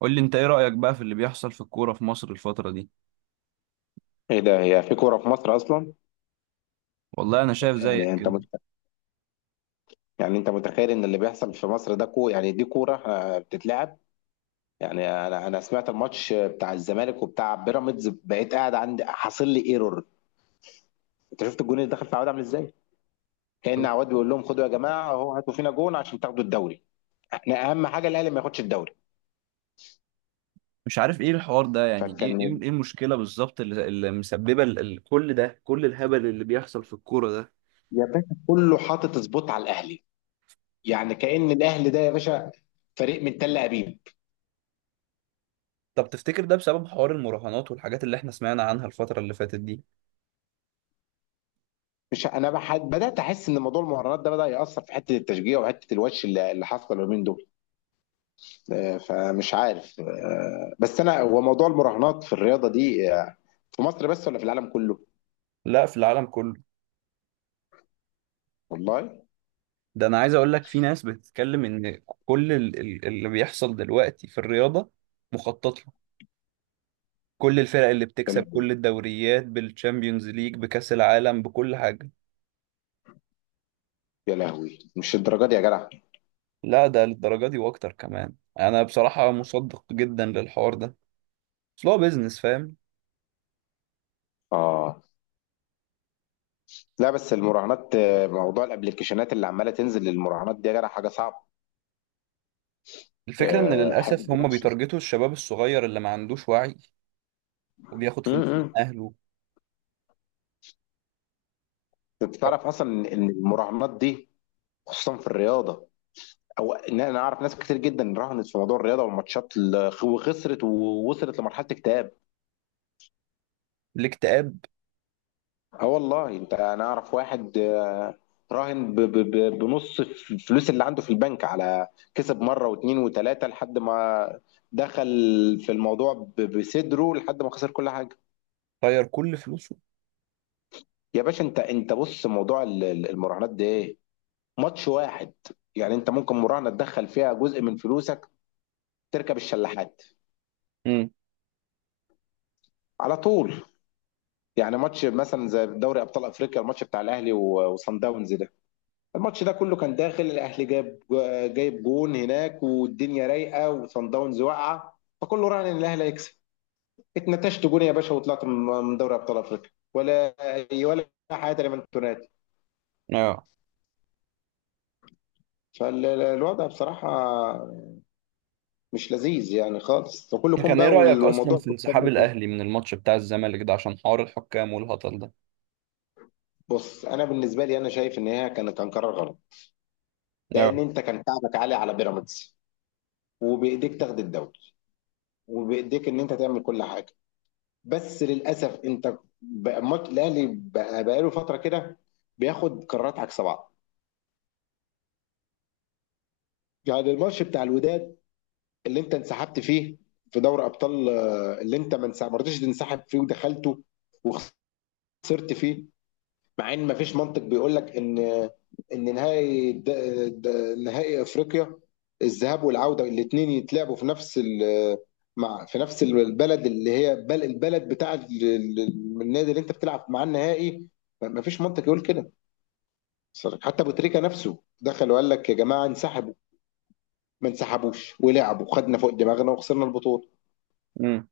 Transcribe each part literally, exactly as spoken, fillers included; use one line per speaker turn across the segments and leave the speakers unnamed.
قول لي انت ايه رأيك بقى في اللي بيحصل في الكورة في مصر الفترة دي؟
ايه ده؟ هي في كوره في مصر اصلا؟
والله انا شايف زيك
يعني انت
كده.
مت... يعني انت متخيل ان اللي بيحصل في مصر ده كو، يعني دي كوره، آه، بتتلعب؟ يعني انا انا سمعت الماتش بتاع الزمالك وبتاع بيراميدز، بقيت قاعد عندي حاصل لي ايرور. انت شفت الجون اللي دخل في عواد عامل ازاي؟ كأن عواد بيقول لهم خدوا يا جماعه اهو، هاتوا فينا جون عشان تاخدوا الدوري. احنا اهم حاجه الاهلي ما ياخدش الدوري.
مش عارف ايه الحوار ده. يعني ايه
فكان،
ايه إيه المشكلة بالظبط اللي, اللي مسببة ال- ال- كل ده كل الهبل اللي بيحصل في الكورة ده؟
يا باشا كله حاطط سبوت على الاهلي. يعني كأن الاهلي ده يا باشا فريق من تل ابيب.
طب تفتكر ده بسبب حوار المراهنات والحاجات اللي احنا سمعنا عنها الفترة اللي فاتت دي؟
مش انا بحد، بدات احس ان موضوع المهارات ده بدا ياثر في حته التشجيع وحته الوش اللي اللي حاصله اليومين دول. آه، فمش عارف. آه، بس انا، هو موضوع المراهنات في الرياضه دي آه، في مصر بس ولا في العالم كله؟
لا، في العالم كله.
والله.
ده انا عايز اقول لك في ناس بتتكلم ان كل ال- ال- اللي بيحصل دلوقتي في الرياضة مخطط له. كل الفرق اللي
يا
بتكسب
لهوي،
كل الدوريات بالتشامبيونز ليج بكأس العالم بكل حاجة.
يا لهوي، مش الدرجه دي يا جدع.
لا، ده للدرجة دي واكتر كمان. انا بصراحة مصدق جدا للحوار ده. اصل هو بيزنس، فاهم.
اه، لا بس المراهنات، آه، موضوع الابلكيشنات اللي عماله تنزل للمراهنات دي يا جدع حاجه صعبه.
الفكرة ان
آه، حاجه
للأسف هم
وحشه.
بيتارجتوا الشباب الصغير اللي ما عندوش وعي وبياخد
م-
فلوس من
م.
اهله.
انت تعرف اصلا ان المراهنات دي، خصوصا في الرياضه، او ان انا اعرف ناس كتير جدا راهنت في موضوع الرياضه والماتشات ال- وخسرت ووصلت لمرحله اكتئاب.
الاكتئاب.
اه والله، انت، انا اعرف واحد آه، راهن ب- ب- ب- بنص الفلوس اللي عنده في البنك، على كسب مره واثنين وثلاثه، لحد ما دخل في الموضوع ب- بصدره، لحد ما خسر كل حاجه.
طير كل فلوسه.
يا باشا، انت انت بص، موضوع ال- ال- المراهنات ده ايه؟ ماتش واحد، يعني انت ممكن مراهنه تدخل فيها جزء من فلوسك، تركب الشلاحات
امم.
على طول. يعني ماتش مثلا زي دوري ابطال افريقيا، الماتش بتاع الاهلي و- وصن داونز ده. الماتش ده كله كان داخل الاهلي جايب جو- جايب جون هناك والدنيا رايقه وصن داونز واقعه، فكله راهن ان الاهلي هيكسب. اتنتشت جون يا باشا، وطلعت من من دوري ابطال افريقيا، ولا ولا حاجه لمن تنادي.
اه.
فالوضع بصراحه مش لذيذ يعني خالص،
انت
وكلكم
كان ايه
بقى، وال-
رأيك اصلا
وموضوع
في
الحكام
انسحاب
ده كله.
الاهلي من الماتش بتاع الزمالك ده عشان حوار الحكام والهطل ده؟
بص انا بالنسبه لي، انا شايف ان هي كان، كان قرار غلط.
اه.
لان انت كان تعبك عالي على بيراميدز، وبايديك تاخد الدوري، وبايديك ان انت تعمل كل حاجه. بس للاسف انت بقى، ماتش الاهلي بقى بقاله فتره كده بياخد قرارات عكس بعض. يعني الماتش بتاع الوداد اللي انت انسحبت فيه في دوري ابطال، آه، اللي انت ما انسحب- ما رضيتش تنسحب فيه ودخلته وخسرت فيه. مع ان مفيش منطق بيقول لك ان، ان نهائي د... د... نهائي افريقيا، الذهاب والعوده الاثنين يتلعبوا في نفس ال... مع في نفس البلد اللي هي بل... البلد بتاع ال... ال- النادي اللي انت بتلعب معاه النهائي. ما فيش منطق يقول كده صراحة. حتى ابو تريكه نفسه دخل وقال لك يا جماعه انسحبوا، ما انسحبوش ولعبوا، خدنا فوق دماغنا وخسرنا البطوله.
امم.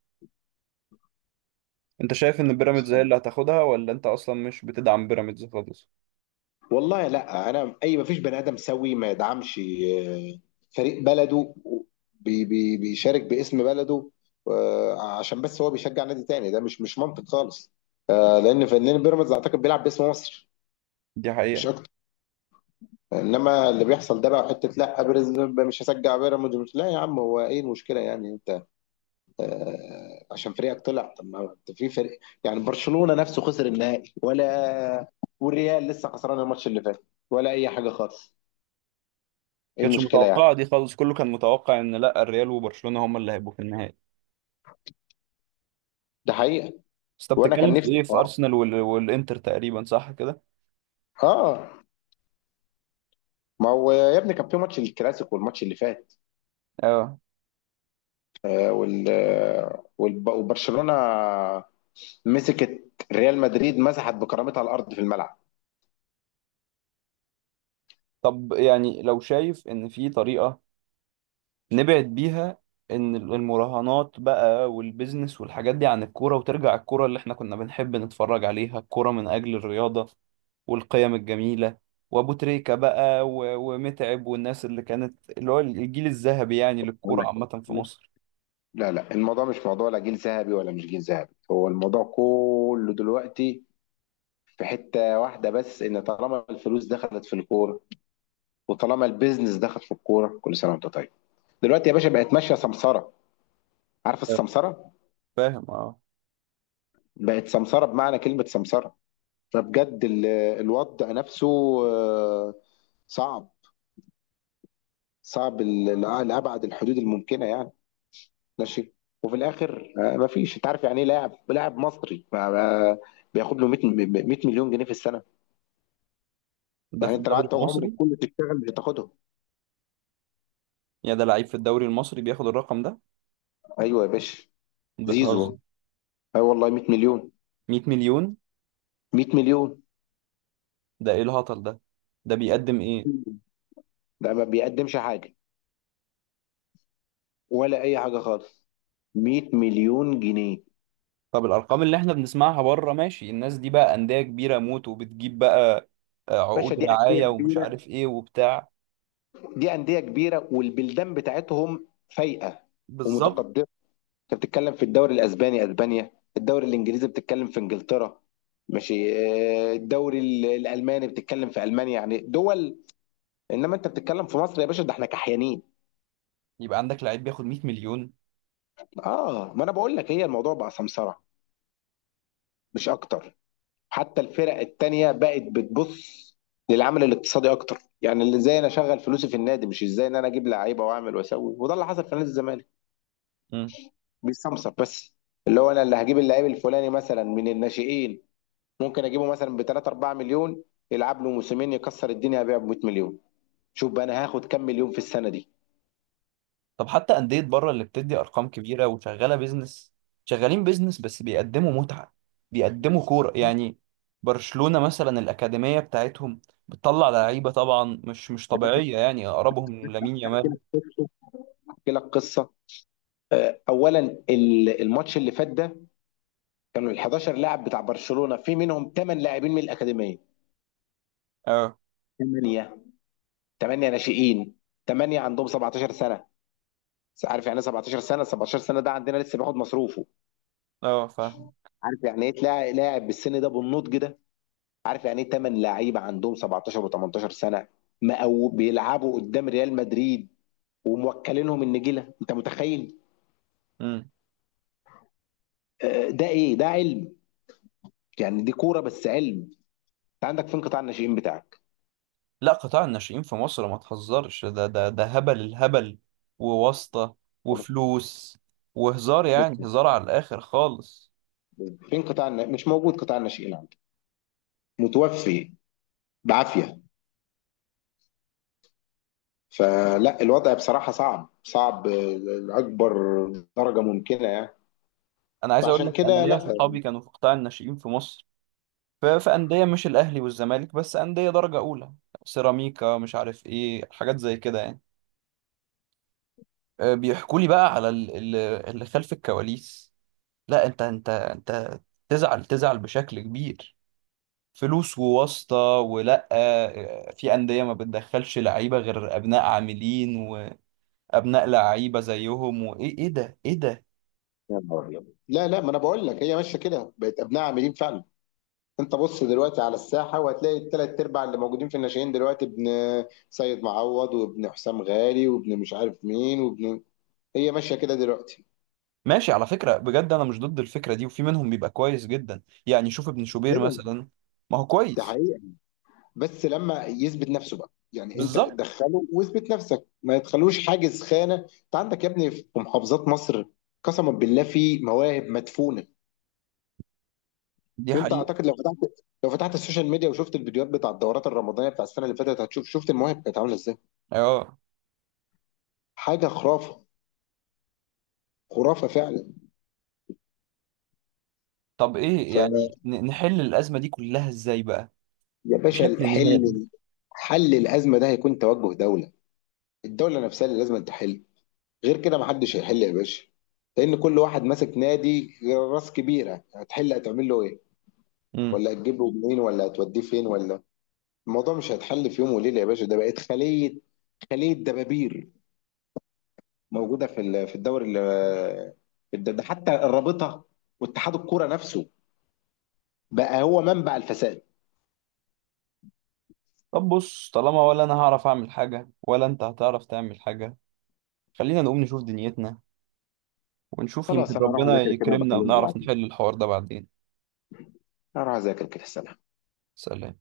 انت شايف ان بيراميدز هي اللي هتاخدها ولا انت اصلا مش بتدعم بيراميدز خالص؟
والله لا، انا اي ما فيش بني ادم سوي ما يدعمش آه، فريق بلده. بي بي بيشارك باسم بلده آه، عشان بس هو بيشجع نادي تاني، ده مش مش منطق خالص. آه، لان لان بيراميدز اعتقد بيلعب باسم مصر،
دي
مش
حقيقة.
اكتر. انما اللي بيحصل ده بقى حته، لا بيراميدز، مش هشجع بيراميدز مش، لا يا عم، هو ايه المشكله يعني؟ انت آه، عشان فريقك طلع، طب ما انت في فريق، يعني برشلونه نفسه خسر النهائي، ولا والريال لسه خسران الماتش اللي فات، ولا اي حاجه خالص. ايه
كانتش
المشكله
متوقعة
يعني؟
دي خالص. كله كان متوقع ان لا الريال وبرشلونة هما اللي هيبقوا في النهائي.
ده حقيقه.
بس انت
وانا كان
بتتكلم في
نفسي
ايه، في
بصراحه.
ارسنال وال... والانتر تقريبا، صح كده؟
اه، ما هو يا ابني كان في ماتش الكلاسيكو والماتش اللي فات،
اه.
آه وال آه، والب- وبرشلونه مسكت، ريال مدريد مسحت بكرامتها الارض في الملعب.
طب يعني لو شايف ان في طريقة نبعد بيها ان المراهنات بقى والبيزنس والحاجات دي عن الكورة، وترجع الكورة اللي احنا كنا بنحب نتفرج عليها، الكورة من اجل الرياضة والقيم الجميلة، وابو تريكة بقى و... ومتعب والناس اللي كانت اللي هو الجيل الذهبي يعني
أقول
للكورة
لك،
عامة في
مش-
مصر.
لا لا، الموضوع مش موضوع لا جيل ذهبي ولا مش جيل ذهبي. هو الموضوع كله دلوقتي في حته واحده بس، ان طالما الفلوس دخلت في الكوره، وطالما البيزنس دخل في الكوره، كل سنه وانت طيب. دلوقتي يا باشا بقت ماشيه سمسره، عارف
اه.
السمسره؟
فاهم اه.
بقت سمسرة بمعنى كلمة سمسرة. فبجد ال- الوضع نفسه آه، صعب، صعب ل- لأبعد الحدود الممكنة يعني. ماشي. وفي الآخر، آه، مفيش، أنت عارف يعني إيه؟ لاعب لاعب مصري ما- ما- بياخد له مية م- 100 مليون جنيه في السنة.
ده في
يعني أنت لو
الدوري
قعدت عمرك
المصري؟
كله تشتغل مش هتاخدهم.
يا ده، لعيب في الدوري المصري بياخد الرقم ده؟
أيوه يا باشا.
بتهزر.
زيزو، أي والله 100 مليون.
مية مليون؟
100 مليون؟
ده ايه الهطل ده؟ ده بيقدم ايه؟
ده ما بيقدمش حاجة، ولا أي حاجة خالص. 100 مليون جنيه.
طب الارقام اللي احنا بنسمعها بره ماشي، الناس دي بقى انديه كبيره موت وبتجيب بقى آه،
باشا
عقود
دي أندية،
رعايه ومش عارف ايه وبتاع.
دي انديه كبيره والبلدان بتاعتهم فايقه
بالظبط.
ومتقدمه. انت بتتكلم في الدوري الاسباني، اسبانيا. الدوري الانجليزي بتتكلم في انجلترا. ماشي. آه، الدوري ال- الالماني بتتكلم في المانيا. يعني دول. انما انت بتتكلم في مصر يا باشا، ده احنا كحيانين.
يبقى عندك لعيب بياخد مائة مليون؟
اه، ما انا بقول لك، هي الموضوع بقى سمسره، مش اكتر. حتى الفرق التانيه بقت بتبص للعمل الاقتصادي اكتر، يعني اللي ازاي انا اشغل فلوسي في النادي، مش ازاي ان انا اجيب لعيبه واعمل واسوي. وده اللي حصل في نادي الزمالك،
مم.
بيستمسك بس اللي هو انا اللي هجيب اللعيب الفلاني مثلا من الناشئين، ممكن اجيبه مثلا ب ثلاثة 4 مليون، يلعب له موسمين يكسر الدنيا، ابيعه ب 100 مليون. شوف بقى انا هاخد كام مليون في السنه دي.
طب حتى انديه بره اللي بتدي ارقام كبيره وشغاله بيزنس، شغالين بيزنس بس بيقدموا متعه، بيقدموا كوره يعني. برشلونه مثلا الاكاديميه بتاعتهم بتطلع لعيبه طبعا مش مش طبيعيه، يعني اقربهم لامين يامال.
احكي لك قصه. آه، اولا ال- الماتش اللي فات ده، كانوا ال 11 لاعب بتاع برشلونه، في منهم 8 لاعبين من الاكاديميه.
اه.
تمانية، 8 ناشئين، تمانية عندهم سبعتاشر سنة سنه. عارف يعني ايه سبعتاشر سنة سنه؟ سبعتاشر سنة سنه ده عندنا لسه بياخد مصروفه.
اه، فاهم.
عارف يعني ايه تلاقي لاعب بالسن ده، بالنضج ده؟ عارف يعني ايه تمن لعيبة لعيبه عندهم سبعتاشر و18 سنه، مقو بيلعبوا قدام ريال مدريد وموكلينهم النجيله؟ انت متخيل؟ آه، ده ايه؟ ده علم. يعني دي كوره بس علم. انت عندك فين قطاع الناشئين بتاعك؟
لا، قطاع الناشئين في مصر ما تهزرش، ده ده ده هبل الهبل. وواسطة. وفلوس. وهزار،
بس
يعني هزار على الآخر خالص.
فين قطاع النا- مش موجود قطاع الناشئين عندك، متوفي بعافيه. فلا الوضع بصراحه صعب، صعب آه، لاكبر درجه ممكنه يعني.
أنا عايز أقول
فعشان
لك أنا
كده
ليا
لا.
صحابي كانوا في قطاع الناشئين في مصر. ف- في أندية مش الأهلي والزمالك بس، أندية درجة أولى، سيراميكا مش عارف إيه، حاجات زي كده يعني. أه، بيحكوا لي بقى على ال- ال- اللي خلف الكواليس. لا، أنت أنت أنت تزعل، تزعل بشكل كبير. فلوس وواسطة، ولا آه، في أندية ما بتدخلش لعيبة غير أبناء عاملين وأبناء لعيبة زيهم. وإيه إيه إيه ده إيه ده.
يا نهار أبيض، لا لا، ما انا بقول لك هي ماشيه كده بقت ابناء عاملين فعلا. انت بص دلوقتي على الساحه، وهتلاقي الثلاث ارباع اللي موجودين في الناشئين دلوقتي ابن سيد معوض، وابن حسام غالي، وابن مش عارف مين، وابن. هي ماشيه كده دلوقتي.
ماشي، على فكرة بجد أنا مش ضد الفكرة دي، وفي منهم بيبقى كويس جدا يعني. شوف ابن شوبير
ايوه،
مثلا. ما هو
ده
كويس.
حقيقة. بس لما يثبت نفسه بقى، يعني انت
بالظبط.
دخله واثبت نفسك، ما تخلوش حاجز خانه. انت عندك يا ابني في محافظات مصر قسما بالله في مواهب مدفونه.
دي
وانت
حقيقة.
اعتقد لو فتحت لو فتحت السوشيال ميديا وشفت الفيديوهات بتاع الدورات الرمضانيه بتاع السنه اللي فاتت، هتشوف، شفت المواهب كانت عامله ازاي.
اه.
حاجه خرافه، خرافه فعلا.
طب إيه يعني، ن- نحل الأزمة دي كلها إزاي بقى؟
يا باشا،
بشكل نهائي.
حل. حل الازمه ده هيكون توجه دوله، الدوله نفسها اللي لازم تحل. غير كده محدش هيحل يا باشا، لان كل واحد ماسك نادي، راس كبيره، هتحل هتعمل له ايه؟
مم.
ولا هتجيب له منين؟ ولا هتوديه فين؟ ولا الموضوع مش هيتحل في يوم وليله يا باشا. ده بقت خليه، خليه دبابير موجوده في ال- في الدوري ال- في الد- ده حتى الرابطه واتحاد الكوره نفسه بقى هو منبع الفساد.
طب بص، طالما ولا أنا هعرف أعمل حاجة ولا أنت هتعرف تعمل حاجة، خلينا نقوم نشوف دنيتنا، ونشوف يمكن
خلاص انا اروح
ربنا
اذاكر كده،
يكرمنا
وبكلمك
ونعرف
بعدين.
نحل الحوار ده بعدين.
اروح اذاكر كده، سلام.
سلام.